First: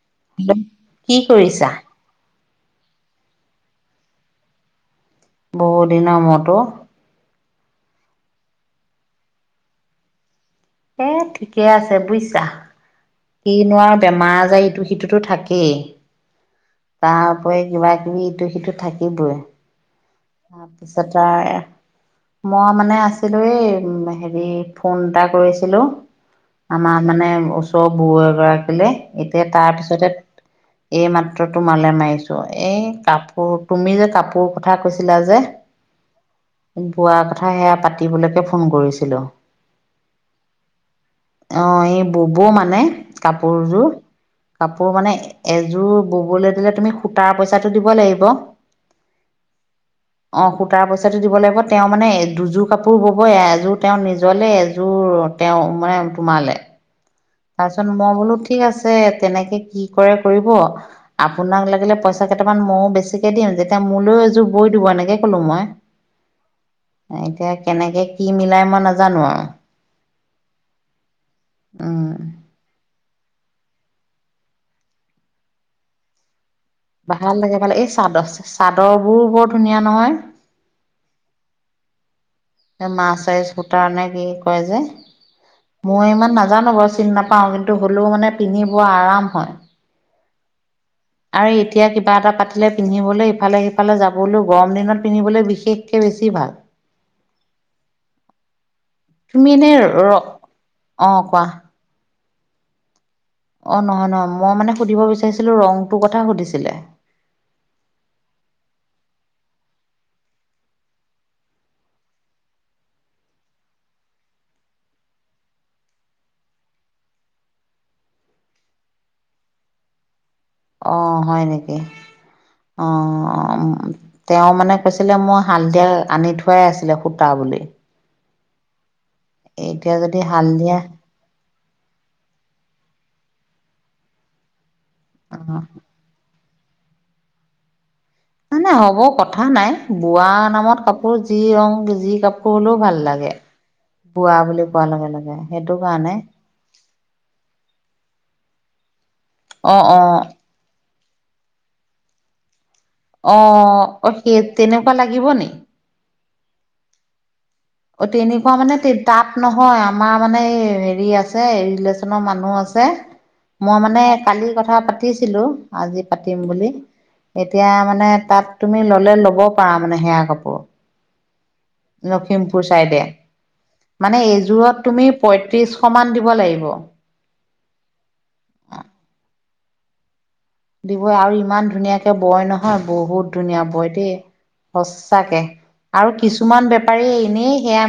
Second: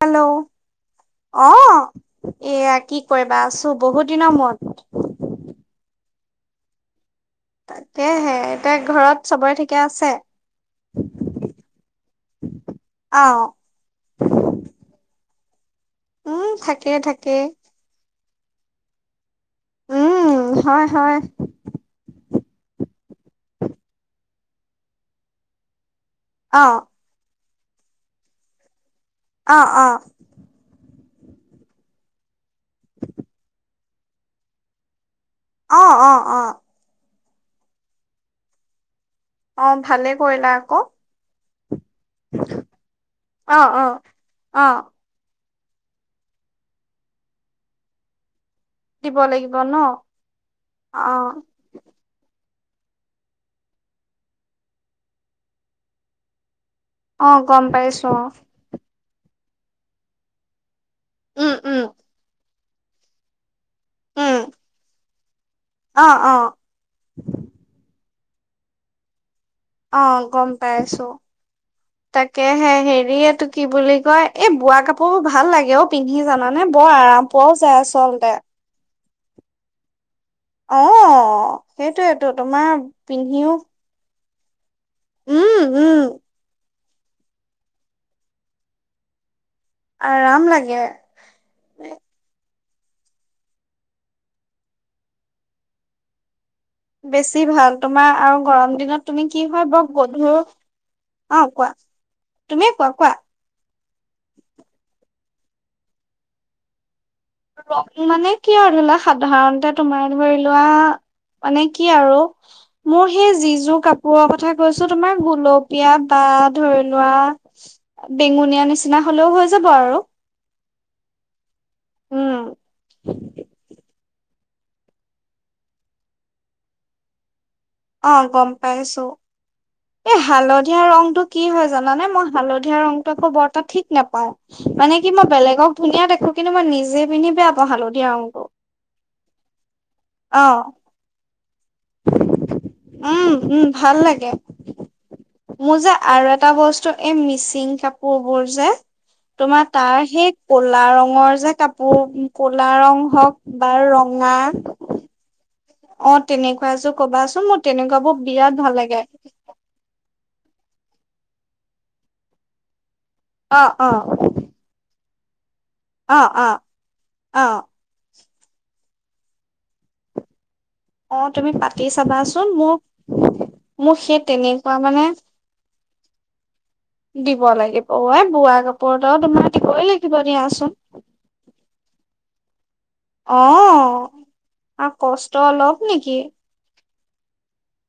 Hello, কি অ'হ। কৰিছা? এয়া কি কৰিবা আছো, বহুত দিনৰ মূৰত। বহু দিন মোৰট ও। তাকেহে, এতিয়া ঘৰত চবৰে ঠিকে আছে? এ ঠিকে আছে বুজিছা, অ কি নো আৰু বেমাৰ আজাৰ, ইটো সিটোতো থাকে। উম থাকেই তাৰ থাকেই উপৰি কিবা কিবি ইটো সিটো থাকিবই। উম অ' হয় হয় পিছতে মই মানে আছিলো এই হেৰি ফোন এটা কৰিছিলো। অ আমাৰ মানে ওচৰৰ বও এগৰাকীল, এতিয়া অ অ তাৰপিছতে এই মাত্ৰ তোমালৈ মাৰিছোঁ, এই কাপোৰ, তুমি যে কাপোৰ কথা ছিলা যে, অ অ অ বুৱা কথা সেয়া পাতিবলৈকে ফোন কৰিছিলো। অ' ভালে কৰিলা আকৌ। অ, এই বোবৌ মানে অ অ কাপোৰযোৰ, অ কাপোৰ মানে এযোৰ ববলৈ দিলে তুমি, সূতাৰ পইচাটো দিব লাগিব। [unintelligible] কিব লাগিব ন অ' সূতাৰ পইচাটো দিব লাগিব, তেওঁ মানে দুযোৰ কাপোৰ বব, এযোৰ তেওঁৰ নিজলে, এযোৰ তেওঁ মানে তোমালৈ। অ গম তাৰপিছত পাইছো মই অ বোলো ঠিক আছে তেনেকে কি কৰে কৰিব, উম আপোনাক উম লাগিলে পইচা কেইটামান ময়ও বেছিকে দিম, যেতি এতিয়া মোলৈও উম এযোৰ বৈ দিব এনেকে কলো মই, অ অ এতিয়া কেনেকে কি মিলাই মই নাজানো আৰু। অ' গম পাই আছো, উম, তাক তেহে হেৰি এইটো কি বুলি কয়, এই বোৱা কাপোৰোৰ ভাল লাগে অ পিন্ধি জান ভাল লাগে ভালে, এই চাদৰ চাদৰ বোৰো বৰ ধুনীয়া নহয়। অ' সেইটোয়েইটো, তোমাৰ মাৰ্চাইজ পিন্ধিও সূতাৰ নে কি কয় যে, উম উম মই ইমান নাজানো বাও চিনি নাপাও কিন্তু হ'লেও মানে পিন্ধিব আৰাম হয়। আৰাম লাগে। আৰু এতিয়া কিবা এটা পাতিলে পিন্ধিবলৈ ইফালে-সিফালে যাবলৈও গৰম দিনত পিন্ধিবলৈ বিশেষকে বেছি ভাল। বেছি ভাল তোমাৰ আৰু গৰম দিনত তুমি কি হয় বৰ গধুৰ অ' কোৱা। তুমি কোৱা, কোৱা। অ' নহয়-নহয়, মই মানে সুধিব বিচাৰিছিলো, ৰংটোৰ কথা সুধিছিলে। ৰং মানে কি আৰু ধৰি লোৱা সাধাৰণতে তোমাৰ ধৰি লোৱা মানে কি আৰু মোৰ সেই যি যোৰ কাপোৰৰ কথা কৈছো তোমাৰ গুলপীয়া বা ধৰি লোৱা, বেঙুনীয়া নিচিনা হলেও হৈ যাব আৰু। অ' হয় নেকি, উম অ' তেওঁ মানে কৈছিলে মই হালধিয়াল আনি থোৱাই আছিলে সূতা বুলি অ', গম পাইছো। এতিয়া এই যদি হা হালধীয়া ত, ঠিক নাপায়, মানে কি মই অঁ বেলেগক ধুনীয়া দেখো কিন্তু, মই নিজে পিন্ধি বেয়া পাওঁ, হালধীয়া ৰংটো। নাই, নাই হ'ব কথা নাই, বোৱা অ', নামত কাপোৰ যি ৰং যি কাপোৰ হলেও ভাল উম, লাগে উম, ভাল লাগে। বোৱা বুলি কোৱাৰ লগে লগে সেইটো কাৰণে এ, মিচিং কাপোৰ। মোৰ যে, তোমাৰ অ অ তাৰ সেই কলা ৰঙৰ যে কাপোৰ কলা ৰং অ হওক, বা অ ৰঙা। সেই তেনেকুৱা লাগিব নি? অ', তেনেকুৱা আছো ক'বা আছো, মো অ, তেনেকুৱা মানে তাত নহয়, আমাৰ মানে হেৰি হেৰি আছে, ৰেলেচনৰ মানুহ আছে, অ', মই অ', মানে কালি কথা পাতিম। পাতিছিলো, আজি অ', পাতিম অ', বুলি, অ', এতিয়া মানে তাত তুমি ল'লে ল'ব পাৰা, মানে সেয়া কাপোৰ। অ', তুমি পাতি চাবাচোন লখিমপুৰ মোৰ চাইডে। মোক সেই মানে তেনেকুৱা এইযোৰত মানে তুমি পয়ত্ৰিশ মান দিব লাগিব। দিব লাগিব। দিয়াচোন দিবই আৰু ইমান ধুনীয়াকে বয় নহয়, বহুত অ ধুনীয়া বয় দেই। আৰু কষ্ট সচাকে। অলপ নেকি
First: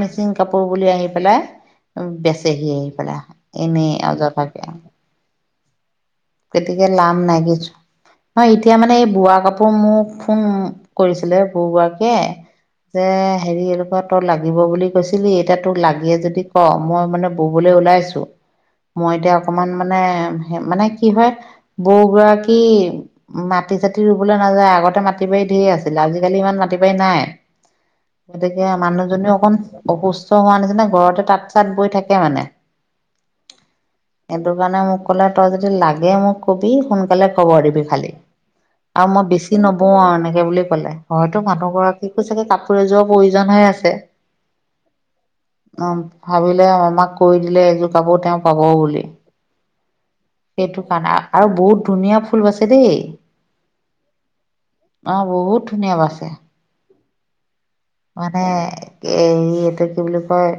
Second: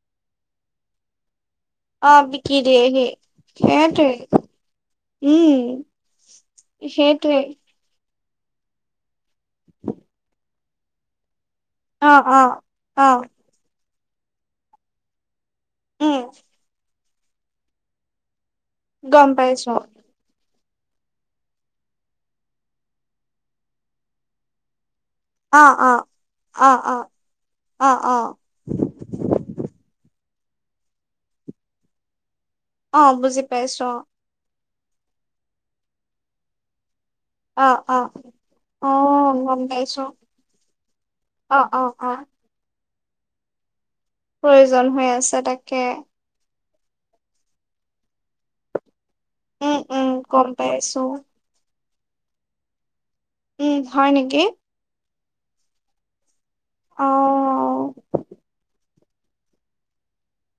মেচিন কাপোৰ বুলি আহি পেলাই। অ বিকি বেচেহি দিয়েহি পেলাই, এনেই সেইটোৱে অযথা উম তেতিকে লাম সেইটোৱে নাই কিছু। হয় এতিয়া মানে এই বোৱা কাপোৰ মোক ফোন কৰিছিলে। ঘৰুৱাকে, অ অ যে অ হেৰি এনেুৱা তই লাগিব বুলি কৈছিলি, এতিয়া এইটো লাগিয়ে উম যদি ক, মই মানে বোবলৈ ওলাইছো, মই গম এতিয়া অকমান পাইছো মানে মানে কি হয় বৰু গৰাকী মাটি চতি ৰুবলৈ নাযায় আগতে মাটি মাটি বাৰী অ ধেৰ অ আছিলে, আজিকালি ইমান অ মাটি বাৰী অ নাই, অ অ গতিকে মানুহজনীও অকণ অসুস্থ হোৱা নিচিনা ঘৰতে তাঁত চাত বৈ থাকে মানে অ বুজি পাইছো অ। কিবানা মোক কলে, তই যদি লাগে মোক কবি, সোনকালে খবৰ অ দিবি অ খালি। অ আৰু মই গম বেছি নবওঁ, পাইছো আৰু এনেকে বুলি ক'লে, হয়তো অ অ অ মানুহগৰাকীকো চাগে কাপোৰ এযোৰ প্ৰয়োজনহে আছে। প্ৰয়োজন হৈ আছে তাকে। ভাবিলে আমাক কৈ দিলে এযোৰ কাপোৰ তেওঁ পাব বুলি। উম উম গম সেইটো পাইছো কাৰণে আৰু বহুত ধুনীয়া ফুল বাছে দেই উম, হয় নেকি? অ', বহুত ধুনীয়া বাছে। অ'। মানে এ, এইটো কি বুলি কয়,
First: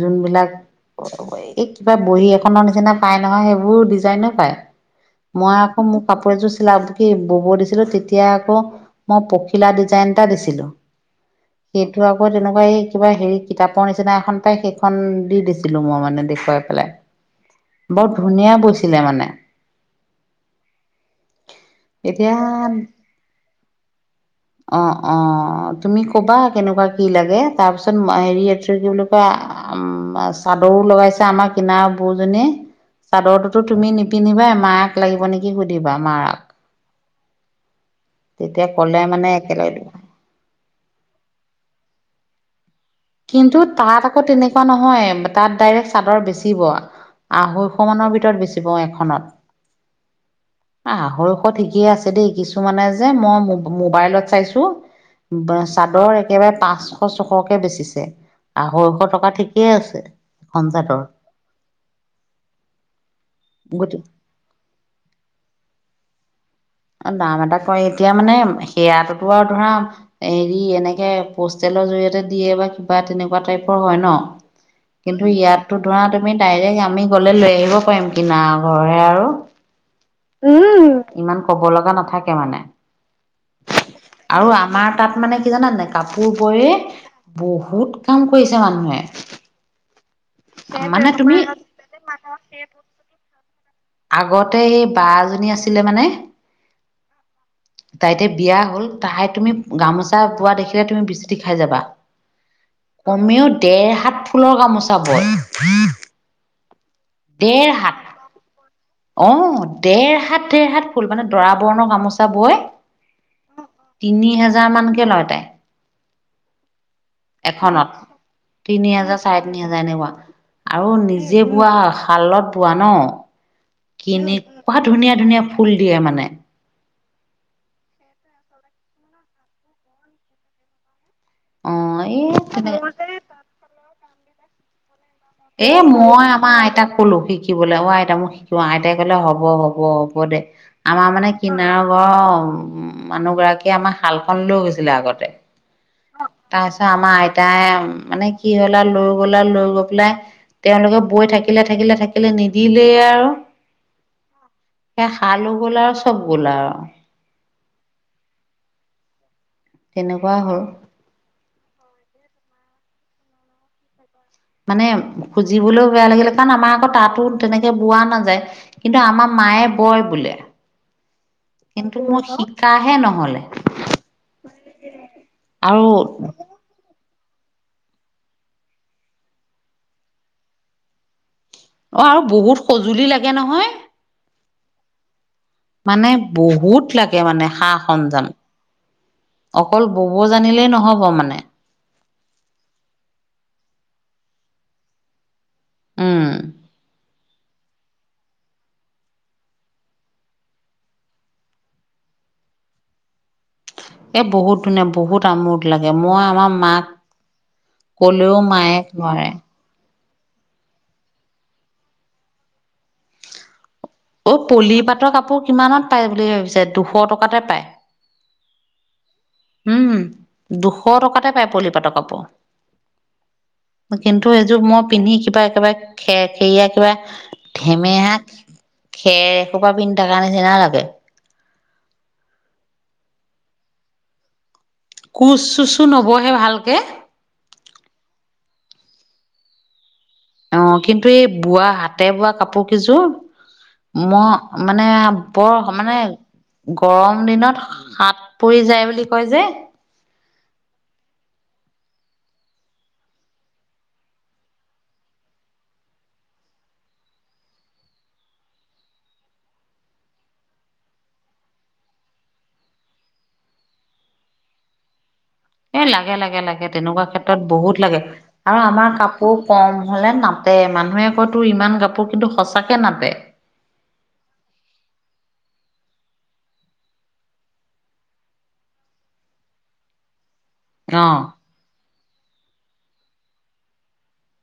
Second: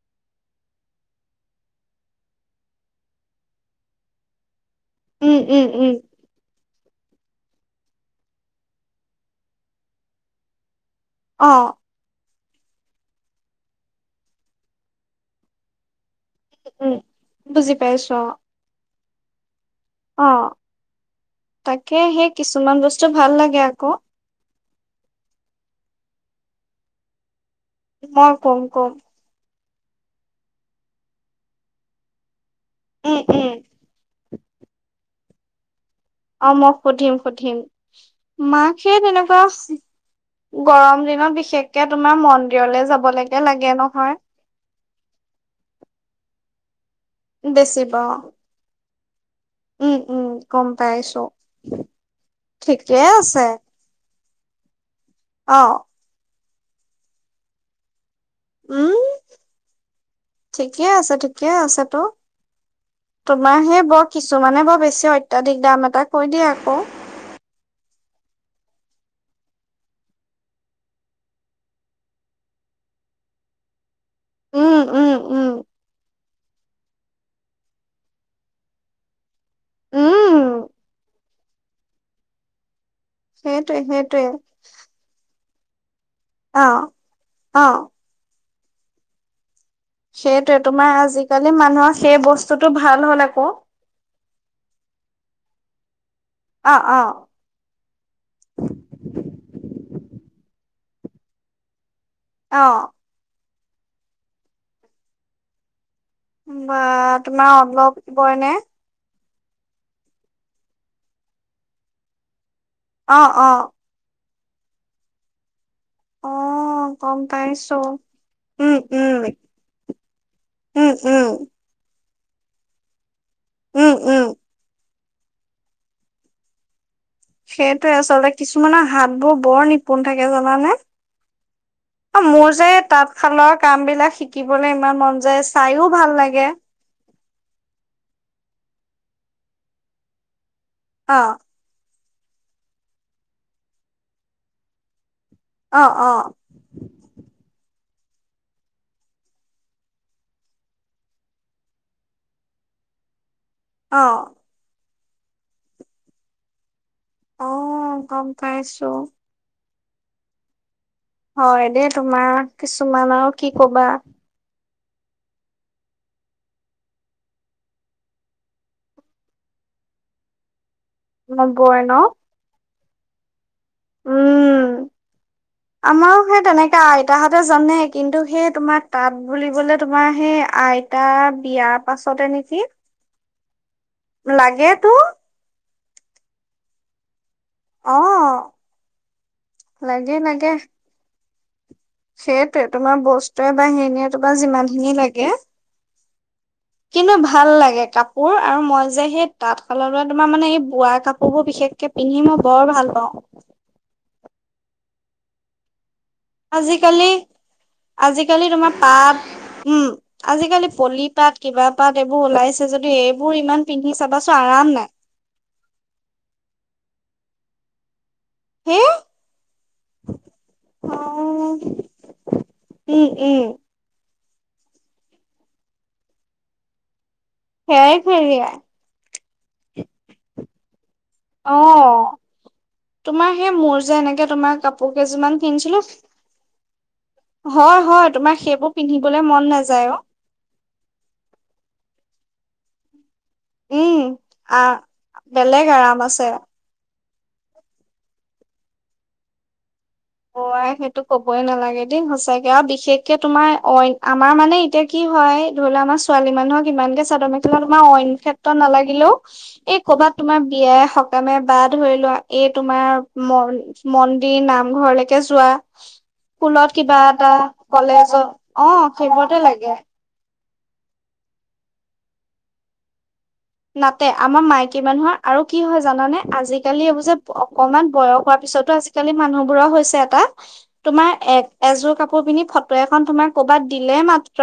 যোনবিলাক এই কিবা বহী এখনৰ নিচিনা পাই নহয়, সেইবোৰ ডিজাইনও পায়। উম মই উম আকৌ উম মোৰ কাপোৰ এযোৰ চিলাব কি বোব, দিছিলো তেতিয়া আকৌ মই পখিলা ডিজাইন এটা দিছিলো। অ সেটো আকৌ তেনেকুৱা, হেৰি কিতাপ দেখুৱাই পেলাই, উম, বুজি বৰ পাইছো অ', ধুনীয়া অ, তাকে। এতিয়া অঁ অঁ তুমি ক'বা কেনেকুৱা কি লাগে তাৰপিছত মই হেৰি কম কি কম বুলি কোৱা উম, চাদৰো লগাইছে আমাৰ কিনাৰ বৌজনীয়ে, উম, উম, চাদৰটোতো তুমি নিপিন্ধিবা। মাক লাগিব নেকি সুধিবা মাক অ', মই সুধিম, সুধিম। তেতিয়া মাক সেই ক'লে মানে তেনেকুৱা, একেলগে গৰম দিনত বিশেষকে তোমাৰ মন কিন্তু তাত আকৌ তেনেকুৱা নহয়, তাত ডাইৰেক্ট চাদৰ বেচিব। আঢ়ৈশ বেচিব মানৰ ভিতৰত বেছিব এখনত। উম উম। গম পাইছো আঢ়ৈশ ঠিকেই আছে দেই, কিছুমানে ঠিকে যে মই আছে মোবাইলত চাইছো। অ', চাদৰ একেবাৰে পাঁচশ ছশকে বেচিছে, আঢ়ৈশ টকা ঠিকেই আছে এখন ঠিকেই চাদৰ আছে, ঠিকেই আছে তো। তোমাৰ সেই গতি বৰ কিছুমানে বৰ বেছি অত্যাধিক দাম এটা কৈ দিয়ে আকৌ। অ' দাম এটা কয় এতিয়া মানে সেইয়াটোতো আৰু ধৰা হেৰি এনেকে পষ্টেল জৰিয়তে দিয়ে বা কিবা তেনেকুৱা টাইপৰ হয় নহ, উম, উম, কিন্তু উম, ইয়াত টো ধৰা আমি ডাইৰেক্ট আমি গ'লে লৈ আহিব পাৰিম, কিনাৰৰ ঘৰৰহে আৰু। উম, উম ইমান ক'ব লগা নাথাকে মানে। সেইটোৱে সেইটোৱে আৰু আমাৰ তাত মানে জানা নে নাই কাপোৰ অ'। বয়েই অ বহুত কাম কৰিছে মানুহে। সেইটোৱেই তোমাৰ মানে তুমি আজিকালি মানুহৰ সেই বস্তুটো ভাল হ'ল আকৌ। আগতে সেই বা এজনী আছিলে মানে অ অ তাই এতিয়া বিয়া হ'ল, তাই তুমি গামোচা বোৱা দেখিলে তুমি বিচুটি খাই যাবা, অ কমেও ডেৰ হাত ফুলৰ গামোচা বয়। বাহ, তোমাৰ অলপ বয় নে? অহ, দেৰ হাত দেৰ হাত ফুল, মানে দৰা বৰণৰ গামোচা বয়। অ' অ। তিনি হেজাৰ মানকে লয় তাই। অ', গম পাইছোঁ। এখনত তিনি হাজাৰ, চাৰে তিনি হাজাৰ এনেকুৱা, উম আৰু উম নিজে বোৱা শালত বোৱা নহ, উম উম কেনেকুৱা ধুনীয়া ধুনীয়া ফুল দিয়ে মানে। সেইটোৱেই আচলতে, কিছুমানৰ হাতবোৰ বৰ নিপুন থাকে জানানে। অ এই অ', মোৰ যে তেনে তাঁতশালৰ কাম বিলাক শিকিবলে ইমান মন য এ মই আমাৰ আইতাক ক'লো শিক কিবলে, অ', আইতা মোক শিকোৱা, আইতাই ক'লে হ'ব হ'ব হ'ব দে, আমাৰ অ মানে কিনাৰ চৰৰ উম, মানুহগৰাকীয়ে আমাৰ শালখন লৈ গৈছিলে আগতে। অ অ তাৰপিছত আমাৰ আইতাই মানে কি হ'ল আৰু লৈ গ'ল আৰু লৈ গৈ পেলাই তেওঁলোকে বৈ থাকিলে, থাকিলে, থাকিলে নিদিলেই আৰু। অ'। সেয়া শালো গ'ল আৰু চব গ'ল আৰু। অ' গ'ম পাইছোঁ। কেনেকুৱা হ'ল। হয় দেই তোমাৰ কিছুমান আৰু কি ক'বা। মানে খুজিবলৈও বেয়া লাগিলে, কাৰণ আমাৰ আকৌ তাতো তেনেকে বোৱা নাযায়, কিন্তু আমাৰ মাই মায়ে বয় বোলে। নবয় ন। তাৰহে নহ'লে। উম, আৰু আমাৰো সেই তেনেকা আই আইতাহঁতে জানে, কিন্তু সেই তোমাৰ তাত বুলিবলে তোমাৰ সেই আইতা বিয়াৰ অ' আৰু বহুত সজুলি লাগে নহয়। লাগে তোৰ। মানে বহুত লাগ কে মানে সা অ সঞ্জাম, অকল ববৌ জানিলেই নহ'ব মানে। সেইটোৱেই, তোমাৰ বস্তুৱে বাহিনিয়ে তোমাৰ যিমানখিনি লাগে। উম। কিন্ত ভাল লাগে কাপোৰ আৰু মই যে সেই তাঁতশালৰ তোমাৰ মানে এই বোৱা কাপোৰ বোৰ বিশেষকে পিন্ধি মই বৰ ভাল পাওঁ! এ, বহুত ধুনীয়া! বহুত আমোদ লাগে। মই আমাৰ মাক আজিকালি, কলেও আজিকালি তোমাৰ মায়ে পাট, নোৱাৰে। উম। আজিকালি পলি-পাট, কিবা পাত, এইবোৰ ওলাইছে যদিও, এইবোৰ ইমান পিন্ধি চাবাচোন অ'! আৰাম নাই পলি-পাটৰ কাপোৰ কিমানত পায় বুলি ভাবিছে, দুশ টকাতে পায়। হে! উম, দুশ টকাতে পাই, পলি-পাটৰ কাপোৰ। উম উম কিন্তু, এইযোৰ মই পিন্ধি কিবা একেবাৰে, খেৰ- খেৰিয়া কিবা, ধেমেহা খেৰ-খেৰিয়া। খেৰ এসোপা পিন্ধি থকাৰ নিচিনা লাগে। অ'! তোমাৰ সেই, মোৰ যে এনেকে, তোমাৰ কাপ কাপোৰ কেইযোৰমান কোচ কিনিছিলোঁ। চোচো নবহে ভালকে হয়, হয়! তোমাৰ, সেই বোৰ পিন্ধিবলে মন নাযায়, অ'! অ'! কিন্তু, এই বোৱা, হাতে বোৱা কাপোৰ কেইযোৰ, উম মই আহ মানে, বৰ বেলেগ মানে, আৰাম আছে গৰম দিনত হাত পৰি যায়, বুলি কয় যে! অ'! আই, সেইটো ক'বই নালাগে দেই। সঁচাকে আৰু বিশেষকে তোমাৰ, অইন, আমাৰ মানে, এতিয়া কি, হয়, ধৰি লোৱা আমাৰ ছোৱালী মানুহক ইমান কে চাদৰ মেখেলা তোমাৰ অইন ক্ষেত্ৰত নালাগিলেও এই ক'ৰবাত তোমাৰ বিয়াই সকামে বা ধৰি লোৱা এই তোমাৰ ম মন্দিৰ নামঘৰলৈকে যোৱা এই লাগে লাগে লাগে স্কুলত কিবা তেনেকুৱা এটা ক্ষেত্ৰত বহুত লাগে কলেজত আৰু অ আমাৰ সেইবোৰতে কাপোৰ লাগে কম হ'লে না টে, মানুহে কয় তোৰ ইমান কাপোৰ কিন্তু সঁচাকে নাটে। নাতে আমাৰ মাইকী মানুহৰ আৰু কি হয় জানানে, আজিকালি এইবোৰ যে অকমান বয়স হোৱা পিছ পিছতো আজিকালি মানুহ বোৰৰ হৈছে এটা তোমাৰ এ অ এযোৰ কাপোৰ পিন্ধি ফটো এখন তোমাৰ ক'ৰবাত দিলে মাত্ৰ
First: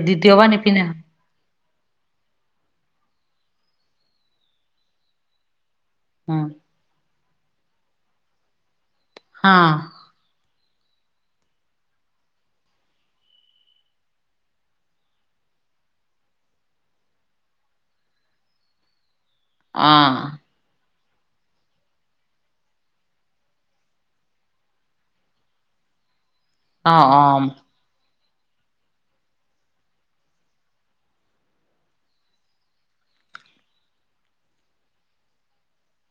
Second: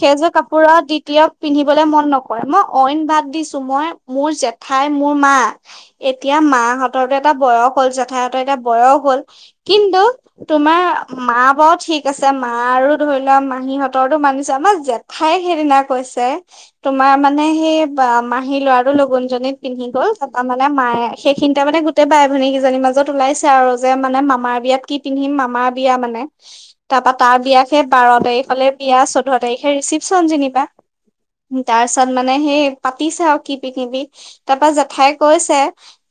সেই যোৰ কাপোৰ আৰু নিপিন্ধে দ্বিতীয় পিন্ধি বলে মন নকৰে, মই অইন বাদ দিছোঁ, মই মোৰ জেঠাই মোৰ মা এতিয়া উম মাহঁতৰো এটা বয়স হ'ল, জেঠাই হতৰ এটা বয়স হ'ল। হা কিন্তু, তোমাৰ মা বাৰু ঠিক আছে মা আৰু ধৰি লোৱা মাহীহঁতৰো তোৰ মানিছোঁ, আমাৰ জেঠাই সেইদিনা কৈছে তোমাৰ মানে সেই বা মাহী ল'ৰাটো লগুন জনীত পিন্ধি গ'ল অ', তাৰপাৰ মানে মায়ে সেইখিনিতে মানে গোটেই বাই ভনীকেইজনীৰ মাজত ওলাইছে আৰু যে মানে মামাৰ বিয়াত কি পিন্ধিম, মামাৰ বিয়া মানে। অ', তাৰপাৰ তাৰ অ', বিয়া সেই বাৰৰ তাৰিখ ফলে বিয়া চৈধ্য তাৰিখে ৰিচিপচন যেনিবা, তাৰ পিছত মানে সেই পাতিছে আৰু কি পিন্ধিবি তাৰপাৰ জেঠাই কৈছে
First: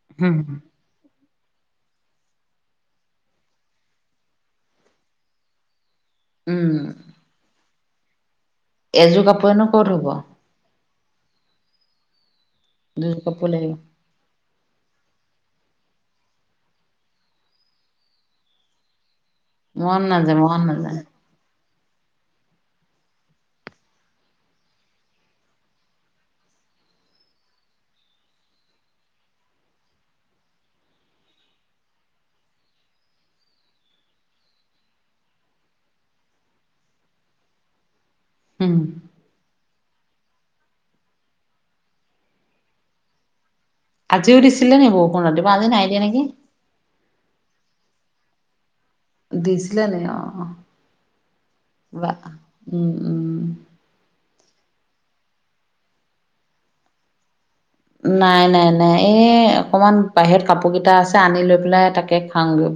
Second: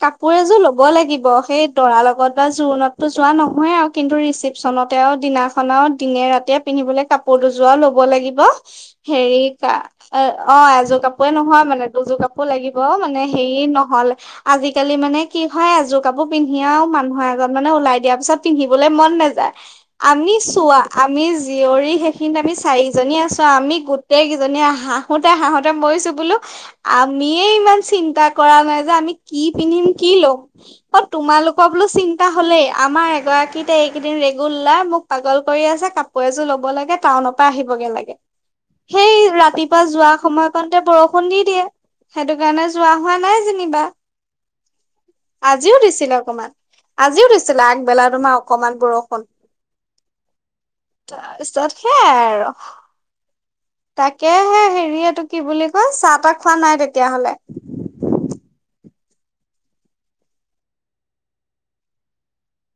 কাপোৰ উম, এযোৰৰ ল'ব লাগিব। সেই দৰাৰ লগত বা জোৰোণততো যোৱা নহয়েই আৰু কিন্তু ৰিচেপচনতে আৰু দিনাখন আহ দিনে ৰাতিয়ে উম, পিন্ধিবলে কাপোৰ দুযোৱা ল'ব লাগিব। এযোৰ হেৰি কাপোৰেনো কা ক'ত হ'ব, অ' এযোৰ কাপোৰ নহয় মানে দুযোৰ কাপোৰ লাগিব দুযোৰ মানে কাপোৰ হেৰি লাগিব, নহ'ল আজিকালি মানে কি হয়। এযোৰ কাপোৰ পিন্ধি আহ মানুহ আগত ওলাই দিয়াৰ পিছত পিন্ধিবলৈ মন নাযায়। মন আমি নাযায়, মন চোৱা নাযায়। আমি জীয়ৰী সেইখিনিত আমি চাৰিজনী আছোঁ। আমি গোটেইকেইজনীয়ে হাঁহোতে হাঁহোতে মৰিছোঁ বোলোঁ। আমিয়ে ইমান চিন্তা কৰা নাই যে আমি কি পিন্ধিম কি ল'ম আৰু তোমাৰ তেওঁলোকৰ বোলোঁ চিন্তা হ'লেই। আমাৰ এগৰাকীতে এইকেইদিন ৰেগুলাৰ মোক পাগল কৰি আছে কাপোৰ এযোৰ উম, [unintelligible] খুন্দি দিয়ে সেইটো কাৰণে যোৱা হোৱা নাই [unintelligible] আজিও দিছিলে নি বৰষুণ ৰাতিপুৱা, আজি আজিও নাই দিয়া দিছিলে নেকি, অকমান আজিও দিছিলে আগ বেলা তোমাৰ অকণমান দেছিলানে অ তাৰপিছত বা, সেয়াই আৰু উম, উম। তাকে কে হে হেৰিয়টো কি বুলি কয় চাহ তাহ খোৱা নাই তেতিয়াহলে নাই নাই নাই। এই অকমান বাহিৰত কাপোৰ কেইটা আছে, আনি লৈ পেলাই তাকে খাওঁগৈ বুলি।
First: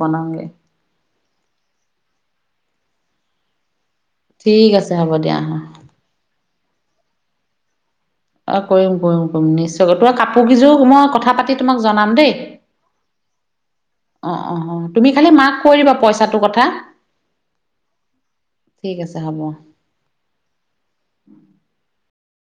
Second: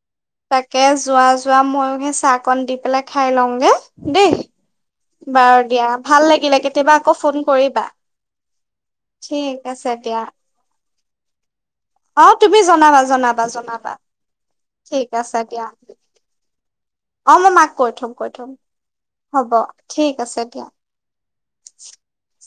তাকে যোৱা যোৱা, ময়ো সেই চাহকণ দি পেলাই খাই লওঁগে। দেই ঠিক আছে হ'ব অ'। বাৰু দিয়া ভাল লাগিলে কেতিয়াবা আকৌ ফোন কৰিবা অহ' কৰিম, কৰিম, কৰিম ঠিক নিশ্চয় আছে কৰিম। তোমাৰ দিয়া কাপোৰ গিজোৰ হ [unintelligible] মই কথা পাতি। তোমাক জনাম অ' তুমি জনাবা, জনাবা, জনাবা। অহ', অহ', অহ' ঠিক তুমি খালি আছে মাক দিয়া। কৈ দিবা পইচাটোৰ কথা। অ মই মাক কৈ থম কৈ থম ঠিক আছে হ'ব ঠিক আছে দিয়া [unintelligible]